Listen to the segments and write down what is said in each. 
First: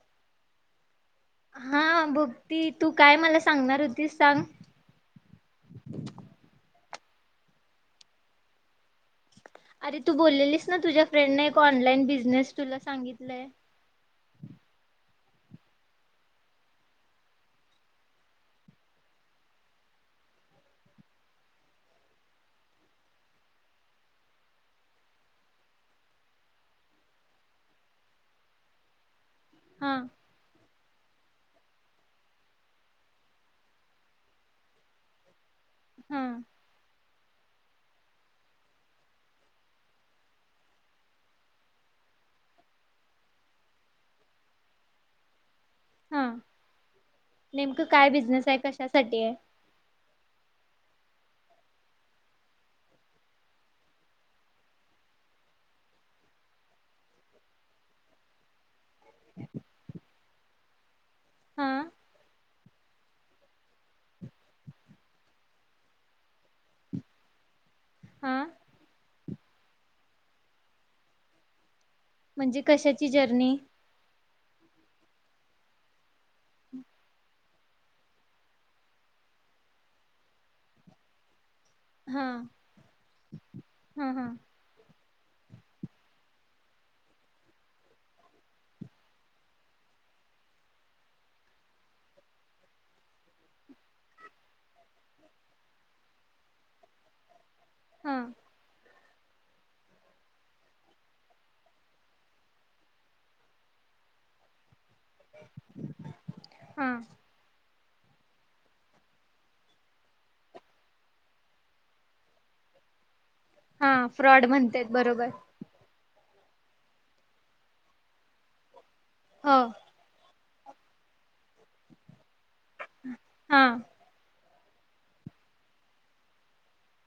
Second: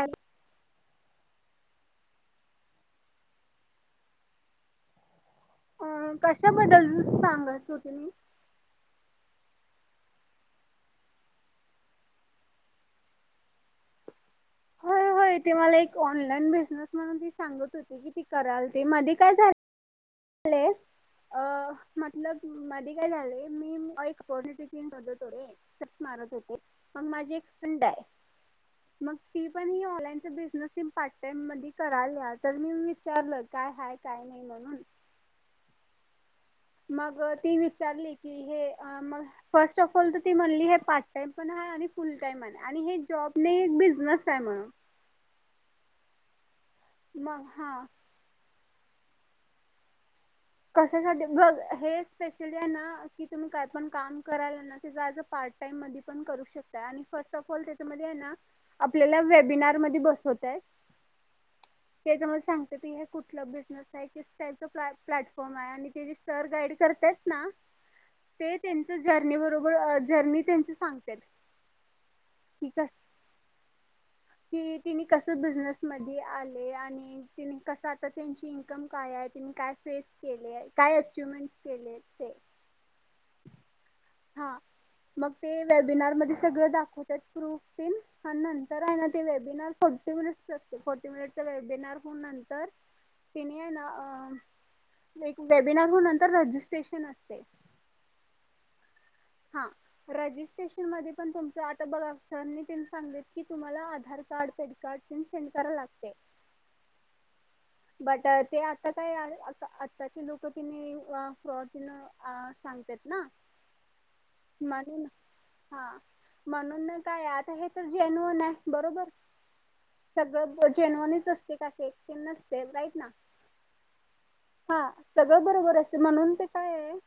Hello हा भक्ती तू काय मला सांगणार होतीस सांग. हेच सांगायच होते मी. अरे तू बोललेलीस ना तुझ्या फ्रेंडने एक ऑनलाइन बिझनेस तुला सांगितलंय. होय होय ते मला एक ऑनलाइन बिझनेस म्हणून ती सांगत होती कि ती कराल ते मध्ये काय झाल ले अ म्हटल मध्ये काय झाले मी टीम बघत होते. सर्च मारत होते. म माझी एक फ्रेंड आहे मग ती पण ही हा ऑनलाईनच बिझनस ती पार्ट टाइम मध्ये कराल्या तर मी विचारलं काय हय, काय नाही म्हणून हा मग ती विचारली की हे अ म फर्स्ट ऑफ ऑल तर ती म्हणली हे पार्ट टाइम पण आहे आणि फुल टाइम आहे आणि हे जॉब नाही एक बिझनेस आहे म्हणून हा मग हा नेमकं काय बिझनेस आहे कशा कशासाठी आहे? कशासाठी बघ हे स्पेशलीना तुंम्ही कायपण काम कराल ना ते पार्टटाइम मध्येपण करू शकताय आणि फस्टअपऑल त्याच्यामध्ये हे न आपल्याला वेबिनार मध्ये बसवतात हा त्याच्यामुळे सांगत हा कोणता बिझनेस आहे. आणि ते जे सर गाईड करतात ना हा ते त्यांच जर्नी बरोबर जर्नी त्यांच सांगतात. म्हणजे कशाची जर्नी? की ते नी कस बिझनेस मध्ये आले आणि कस तिने त्यांची इनकम काय आहे काय स्पेस केलय काय आचिवमेंट केले हा ते हा मग ते वेबिनार मध्ये सगळं दाखवतात प्रूफतेन आणि नंतर हाय ना वेबिनार फोर्टी मिनिट असते फोर्टी मिनिटचा वेबिनार होउन नंतर तिने ना एक वेबिनार म्हणुन रेजिस्ट्रेशन असतं. हा हा रजिस्ट्रेशन मध्ये पण तुमचा आता बघा सर नितिन सांगितलं आधार कार्ड पॅनकार्ड पण चेंज करायला लागते. हा बट ते आता काय आताचे लोक ति फ्रॉड सांगतात ना हा फ्रॉड म्हणतेत म्हणून बरोबर हा म्हणून ना काय आता हे तर जेन्युन आहे बरोबर हो सगळं जेन्यूनच असत [unintelligible] हा हा सगळं बरोबर असते म्हणून ते काय आहे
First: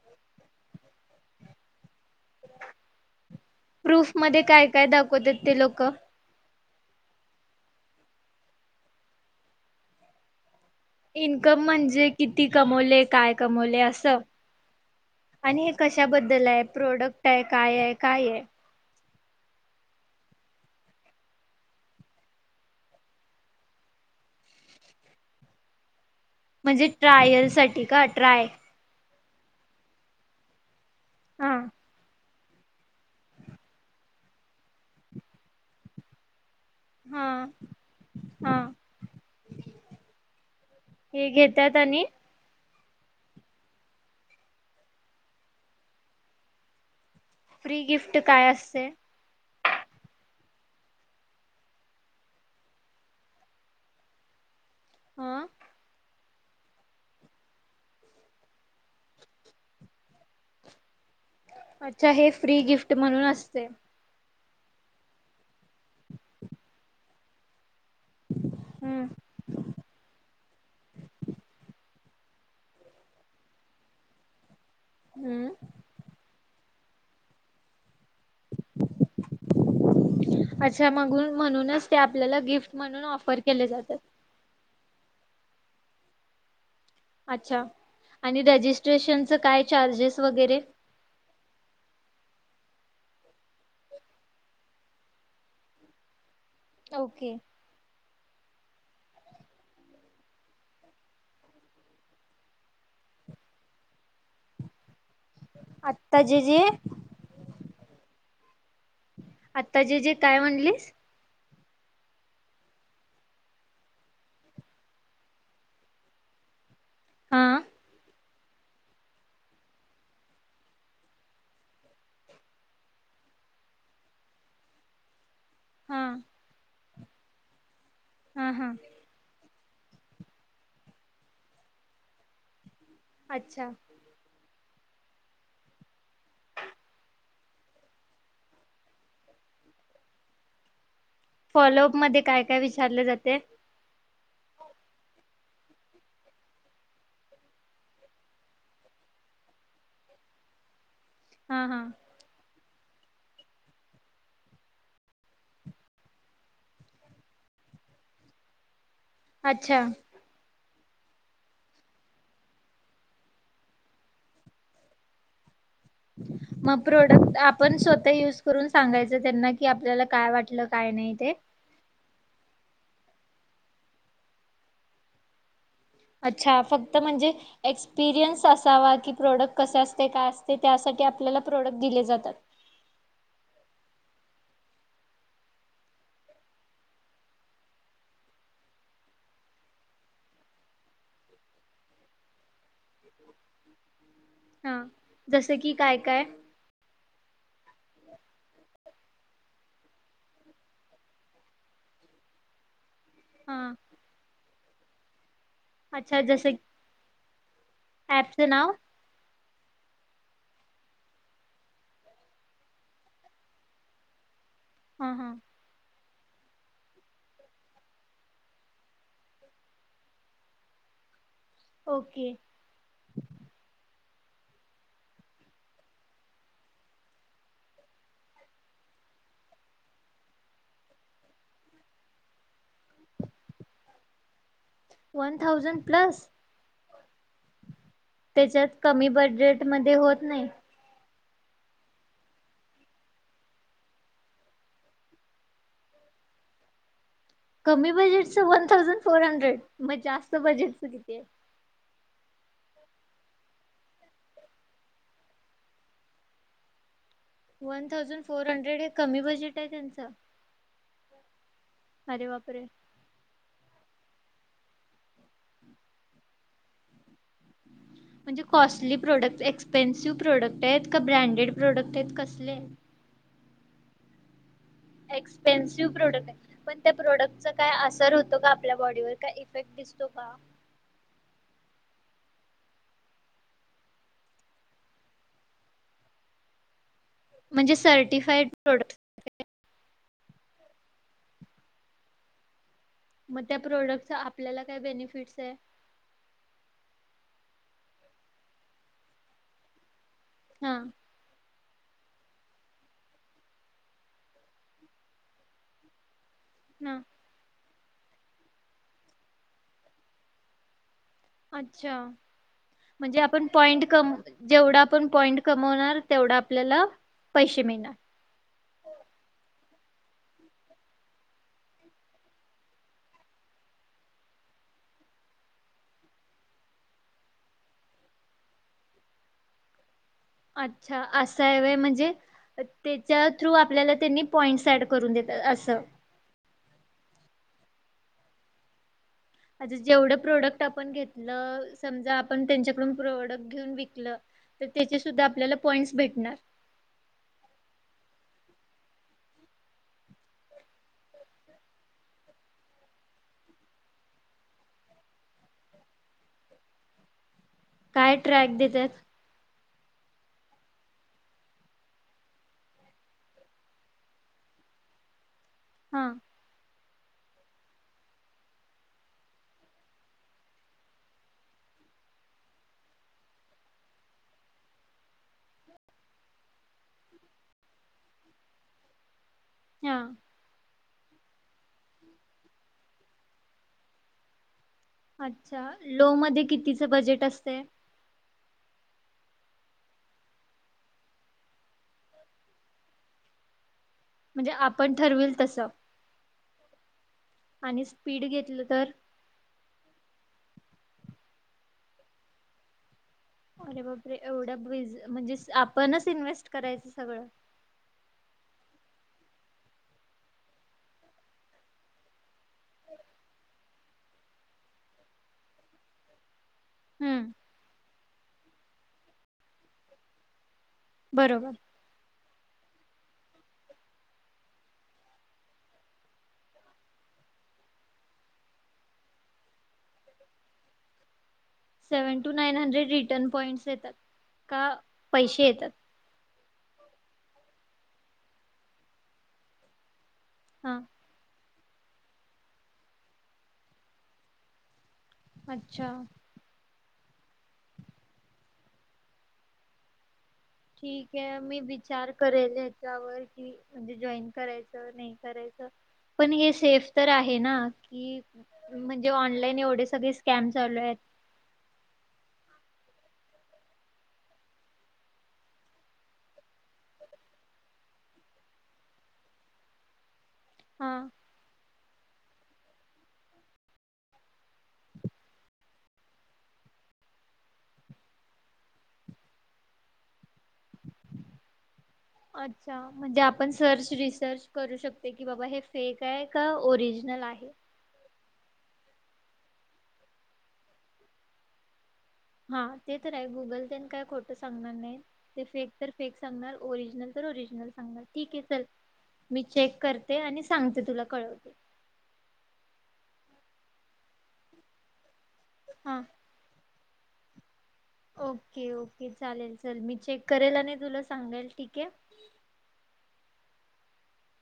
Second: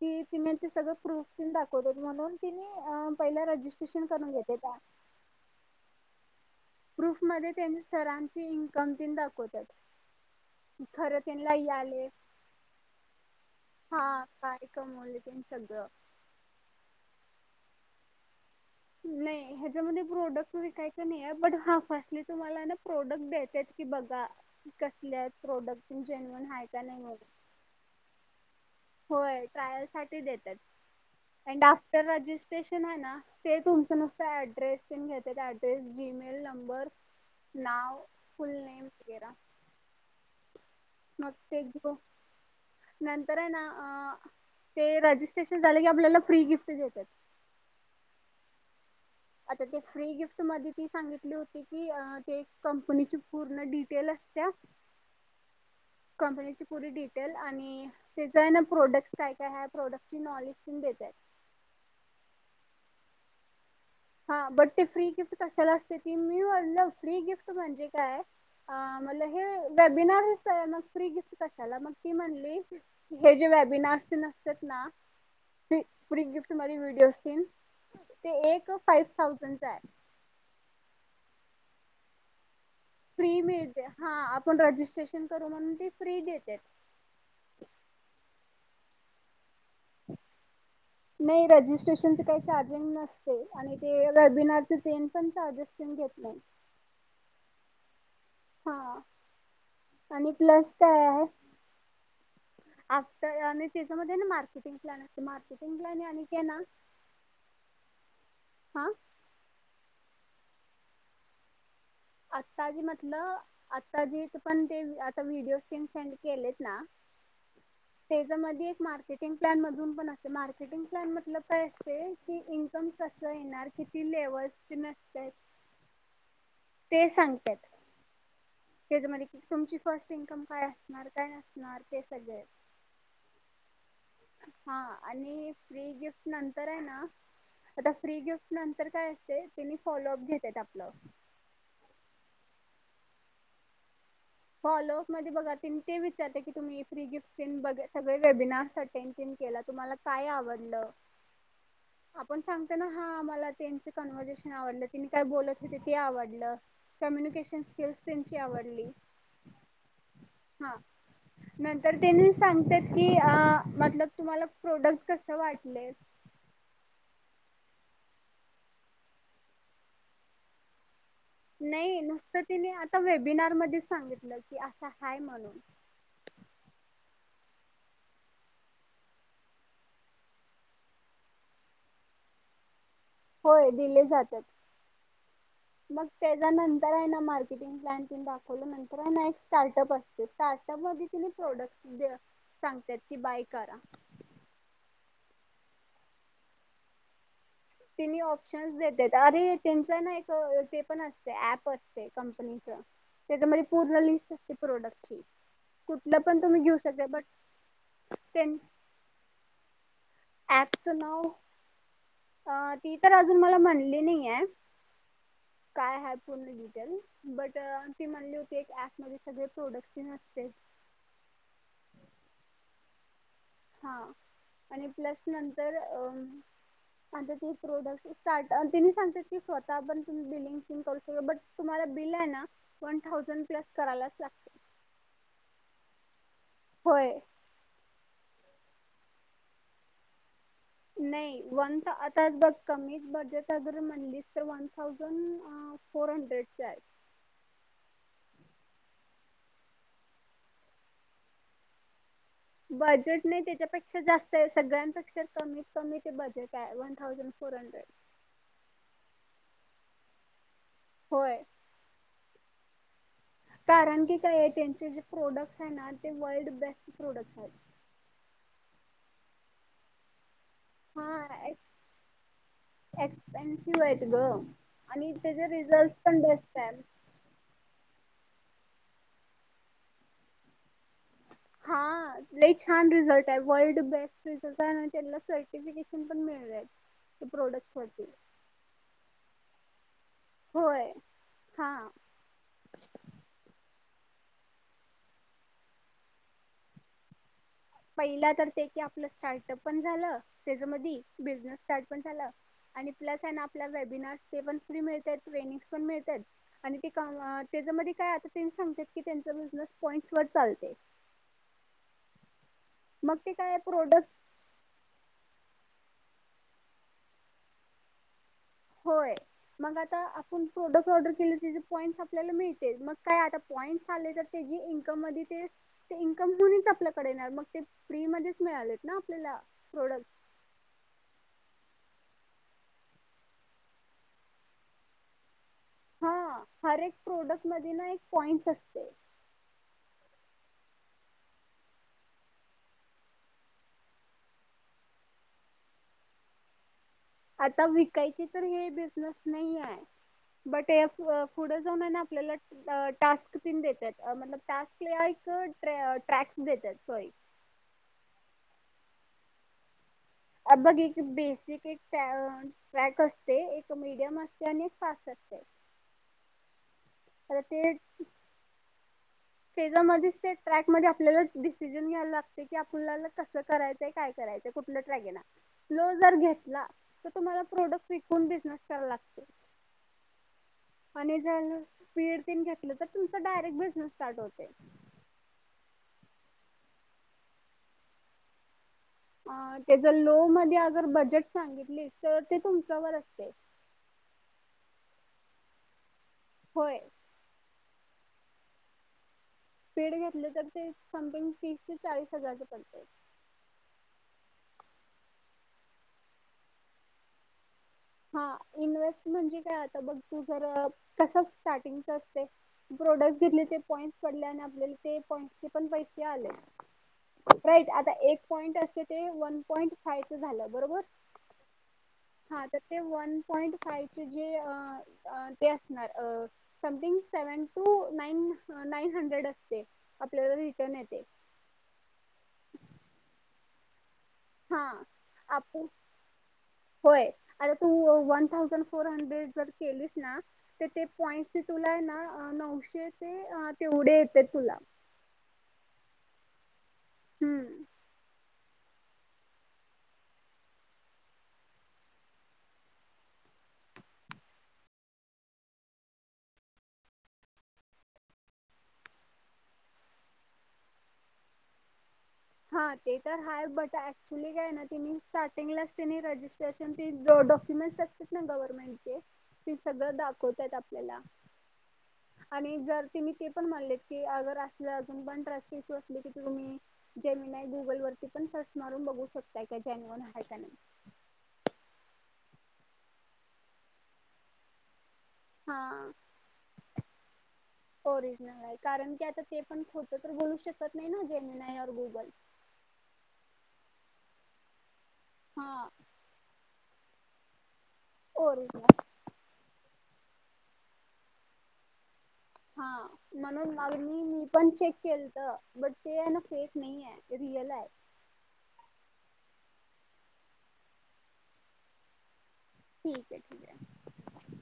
कि तिने ते सगळं प्रूफ तीन दाखवत होते. म्हणून तिने पहिला रजिस्ट्रेशन प्रूफ करून मध्ये घेते काय का? काय दाखवतात ते लोक? प्रूफ मध्ये त्यांनी सरांची इन्कम ते दाखवतात. खरं त्यांना इन्कम याले म्हणजे किती कमवले काय कमवले असं हा काय कमवले तेन आणि हे सगळं कशाबद्दल आहे? प्रोडक्ट आहे काय आहे काय आहे? नाही ह्याच्यामध्ये प्रोडक्ट विकायच नाही पण फर्स्ट लीतुम्हाला हा प्रोडक्ट द्यायचे की बघा कसले आहेत प्रॉडक्ट? म्हणजे ट्रायल साठी का ट्राय होय ट्रायल साठी देतात. हा एंड आफ्टर रजिस्टर स्टेशन आहे ना ते तुमचं नुसत ऍड्रेस घेतात ऍड्रेस जीमेल नंबर हा. नाव फुल हा नेम वगैरे हे घेतात आणि नंतर आहे ना ते रिस्ट्रेशन झाल की आपल्याला फ्री गिफ्ट देतात. फ्री गिफ्ट काय असते? आता ती फ्री गिफ्ट मध्ये सांगितली होती की कंपनी पूर्ण डिटेल असते. आ कंपनीची पुरी डिटेल आणि त्याचा आहे ना प्रोडक्ट् काय काय आहे प्रोडक्टची नॉलेज पण देतात. अच्छा हे फ्री गिफ्ट म्हणून असते. हा बट ते फ्री गिफ्ट कशाला असते ती मी फ्री गिफ्ट म्हणजे हम्म. म्हणलं हे वेबिनार मग फ्री गिफ्ट कशाला मग ती म्हणली हे जे वेबिनारस ना असत्यात ना हम्म ते फ्री गिफ्ट तुम्हारी व्हिडिओ असतील ते फाईव थाउजंड आहे. अच्छा मगून म्हणूनच ते आपल्याला गिफ्ट म्हणून ऑफर फ्री केले मिळते जातात. हा आपण रजिस्ट्रेशन आपण करू म्हणून ते फ्री देत्यात- अच्छा आणि रजिस्ट्रेशनच काय चार्जेस वगैरे- नाही रजिस्ट्रेशन काही चार्जिंग नसते आणि ते रेबिनार पण चार्जेस घेत नाही. ओके हा आणि प्लस काय आहे असतय आणि त्याच्यामधे न मार्केटिंग प्लान आहे. मार्केटिंग प्लान आता आणिक जे आहे जे ना हा आता जे जे काय म्हणलीस? आताजी म्हटल आताजी पण ते आता व्हिडिओ सेंड केलेत ना हा त्याच्यामध्ये एक मार्केटिंग प्लॅन मधून पण असते मार्केटिंग प्लॅन मधलं काय असतय की इन्कम कसं येणार किती लेवलच असतय. ह ते सांगत्यात हा हा तुमची फर्स्ट इन्कम काय असणार काय नसणार ते सगळे अच्छा हा आणि फ्री गिफ्ट नंतर आहे ना आता फ्री गिफ्ट नंतर काय असते तिने फॉलोअप घेतेत आपलं फॉलोअप मध्ये काय काय विचारले जाते? फॉलोअप मध्ये बघा त्यानी ते विचारय की तुम्ही फ्रीगिफ्ट तेन बघ सगळ वेबिनार्स अटेंड तेन केला तुम्हाला काय आवडलं. हा हा सांगताना हा मला त्यांच कन्वर्झेशन आवडल त्यांनी काय बोलत होते ते आवडलं कम्युनिकेशन स्किल्स त्यांची आवडली. अच्छा ह नंतर त्यांनी सांगत्यात की आ मतलब तुम्हाला प्रोडक्ट कस वाट मग प्रोडक्ट आप पण स्वतः युज करून सांगायचं त्यांना की आपल्याला काय वाटलं काय नाही ते. नाय नुसत तिने आता वेबिनार मध्येच सांगितलं की अस हाय म्हणून अच्छा फक्त म्हणजे एक्सपिरियन्स असावा की प्रोडक्ट कस असतय काय असतय त्यासाठी आपल्याला प्रोडक्ट दिले जातात. होय दिले जात्यात मग त्याच्या नंतर आहे ना मार्केटिंग प्लान तेन दाखवल्या नंतर ना एक स्टार्टअप असतय स्टार्टअप मध्ये त्यांनी प्रोडट सांगत्यात कि बाय करा. हा जसं की काय काय? तिनी ऑप्शनस देत्यात अरे त्यांच ना एक ते पण असतय ऍप असतय कंपनीच त्याच्यामध्ये हा पूर्ण लिस्ट असते प्रोडक्ट ठीक कुठलं अच्छा पण जसं तुम्ही घेऊ शकताय बट ॲपचं तेन नाव ॲप च नाव अ ती तर अजून मला म्हणली नाहीये हा हा हाय हाय पूर्ण डिटेल बट ती म्हणली होती एक ऍप मध्ये सगळे प्रोडक्टस तेन असत्यात ओके ह आणि प्लस नंतर अ आता तुम्ही प्रोडक्ट स्टार्ट तेनी सांगत्यात की स्वतःपन तुम्ही बिलिंग तेन करू शकता बट तुम्हाला बिल आहे ना वन थाउजंड प्लस करायलाच लागतय वन थाउजंड प्लस होय त्याच्यात कमी बजेट मधे होत नाही नाही वन आताच बघ कमी बजेट अगर म्हणली तर वन थाउजंड फोर हंड्रेडच आहे कमी बजेटच वन थाउजंड फोर हंड्रेड मग जास्त बजेटच किती आहे बजेट नाही त्याच्यापेक्षा जास्त आहे सगळ्यापेक्षा कमीत कमी ते बजेट आहे one thousand four hundred one thousand four hundred हे कमी बजेट आहे त्यांच होय [unintelligible] अरे बापरे? कारण की काय आहे त्यांचे जे प्रोडक्ट हाय ना ते वर्ल्ड बेस्ट प्रोडक्ट म्हणजे कॉस्टली प्रोडक्ट एक्स्पेन्सिव्ह प्रोडक्ट [unintelligible] का हा ब्रँडेड प्रोडक्ट आहेत कसले? एक्सपेन्सिव्ह [unintelligible] त्याचे एक्स्पेन्सिव्ह रिझल्ट पण प्रोडक्टंय बेस्ट आहे पण त्या प्रोडक्टचं काय असर होतो का आपल्या बॉडीवर? काय इफेक्ट दिसतो का? हां, लई छान रिझल्टंय वर्ल्ड बेस्ट [unintelligible] तेनला सर्टिफिकिशन पण मिळलंय. ते म्हणजे प्रोडक्ट वरती सर्टिफाईड प्रोडक्ट्स होय, हां मग त्या प्रोडक्टचा आपल्याला काय बेनिफिट्सय? पहिला तर ते की आपलं स्टार्टअप पण झालं हा त्येजमधी बिझनस स्टार्ट पण झालं आणि प्लस आय ना आपला वेबिनार ते पण फ्री मिळतेत ट्रेनिंग्स पण मिळतेत आणि ती हा कमवत त्येजं मधी काय आता? त्येनी सांगतेत की त्यांचा बिझनस पॉईंट्सवर चालतंय अच्छा म्हणजे ते आपण काय पॉईंट प्रोडक्ट कम जेवढं आपण पॉईंट कमवणार तेवढा आपल्याला पैसे मिळणार. होय, मग आता आपुण प्रोडक्ट ऑर्डर किली तिजं पॉईंट्स आपल्याला मिळतेत मग काय आता पॉईंट्स आले तर त्येजी इन्कम मधी ते ते इन्कम दुन्हीच आपल्याकडे येणार मग ते फ्रीमध्येच मिळालेत ना आपल्याला प्रोडक्ट्स अच्छा असय व्हय म्हणजे तेच्या थ्रू आपल्याला त्यांनी पॉइंट्स ऍड करून देतात अस हा हर एक प्रोडक्ट मध्ये ना एक पॉइंट असते आच्छा जेवढं प्रोडक्ट आपण घेतलं समजा आपण त्यांच्याकडून प्रोडक्ट घेऊन विकल तर त्याचे सुद्धा आपल्याला पॉइंट्स भेटणार आता विकायची तर हे बिजनेस नाही आहे बट हे पुढ जाऊन आपल्याला टास्क तेन देतात मतलब टाक्स लिहायचं ट्रॅक देतात सॉरी काय ट्रॅक देत्यात अ बघ एक बेसिक एक ट्रॅक असते एक मिडियम असते आणि एक फास्ट असते हा आता ते [unintelligible] त्याच्या मधीच ट्रॅक मधी आपल्याला डिसिजन घ्यायला लागते कि आपल्या कस करायचं? काय करायच? कुठल ट्रॅक लो जर घेतला तर तुम्हाला प्रोडक्ट विकून बिजनेस करायला लागतोय. हा [unintelligible] आणि जर स्पीड तेन घेतलं तर तुमच डायरेक्ट बिजनेस स्टार्ट होतय अच्छा लो मध्ये कितीच बजेट असतय अ त्याच लो मध्ये अगर बजेट सांगितली तर ते तुमच्यावर असतय म्हणजे आपण ठरविल तस होय आणि स्पीड घेतलं तर, स्पीड घेतले तर ते समथिंग तीस ते चाळीस हजारच पडतय अरे बापरे! एवढं ब्रिज म्हणजे आपणच इन्व्हेस्ट करायचं सगळं हा इन्वेस्ट म्हणजे काय आता बघ तू जर कस स्टार्टिंगच असतय प्रोडक्ट घेतली ते पॉईंट्स पडले आणि ते आपल्याला पॉईंट्स चे पण पैसे आले हम्म राईट आता एक पॉईंट असते ते वन पॉईंट फायच झालं बरोबर बरोबर हा तर ते वन पॉईंट फाय चे जे अ अ ते असणार अं समथिंग सेवन टू नाइन अं नाइन हंड्रेड असते आपल्याला रिटर्न येते seven two nine hundred return points येतात हा का पैशे आपण येतातच? होय आता तू वन थावजन्ड फोर हंड्रेड जर केलेस ना ते हां ते पॉइंटस तुला ना आं नऊशे आं ते तेवढे येते तुला अच्छा! हम्म ठीकये मी विचार करेल ह्याच्यावर कि म्हणजे जॉईन करायच नाही करायच पण हे सेफ तर आहे ना कि म्हणजे ऑनलाईन एवढे सगळे स्कॅम चालू आहेत हा ते तर हाय बट ऍक्च्युली काय ना ति स्टार्टिंगलाच रजिस्ट्रेशन डॉक्युमेंटस असत्यात ना गव्हर्नमेंट चे ते सगळं दाखव आपल्याला हा आणि जर तेनी ते पण म्हणलेत की अगर असल अजून पण ट्रस्ट इशू असले की तुम्ही जेमिनाय गुगल वरती पण सर्च मारून बघू शकताय का ज्यानुअन हाय का नाय अच्छा म्हणजे आपण सर्च रिसर्च करू शक की बाबा हे हा फेक आहे का ओरिजनल आहे नाही कारण की आता ते पण खोटं तर बोलू शकत नाही ना जेमिनाय ऑर गुगल हा ते तर आहे गुगल तेन काय खोटं सांगणार नाहीत ते हा फेक तर फेक सांगणार ओरिज नंतर ओरिजनल सांगा ठीक आहे चल ओरिजनल मी चेक करते आणि सांगते तुला कळवते हा म्हणून मागे मी मी पण चेक केल त बट ते हा आहे ना फेक नईये रिअल हाय ओके ओके चालेल चल मी चेक करेल आणि तुला सांगेल ठीक हाय. ठीक हाय ठीक हाय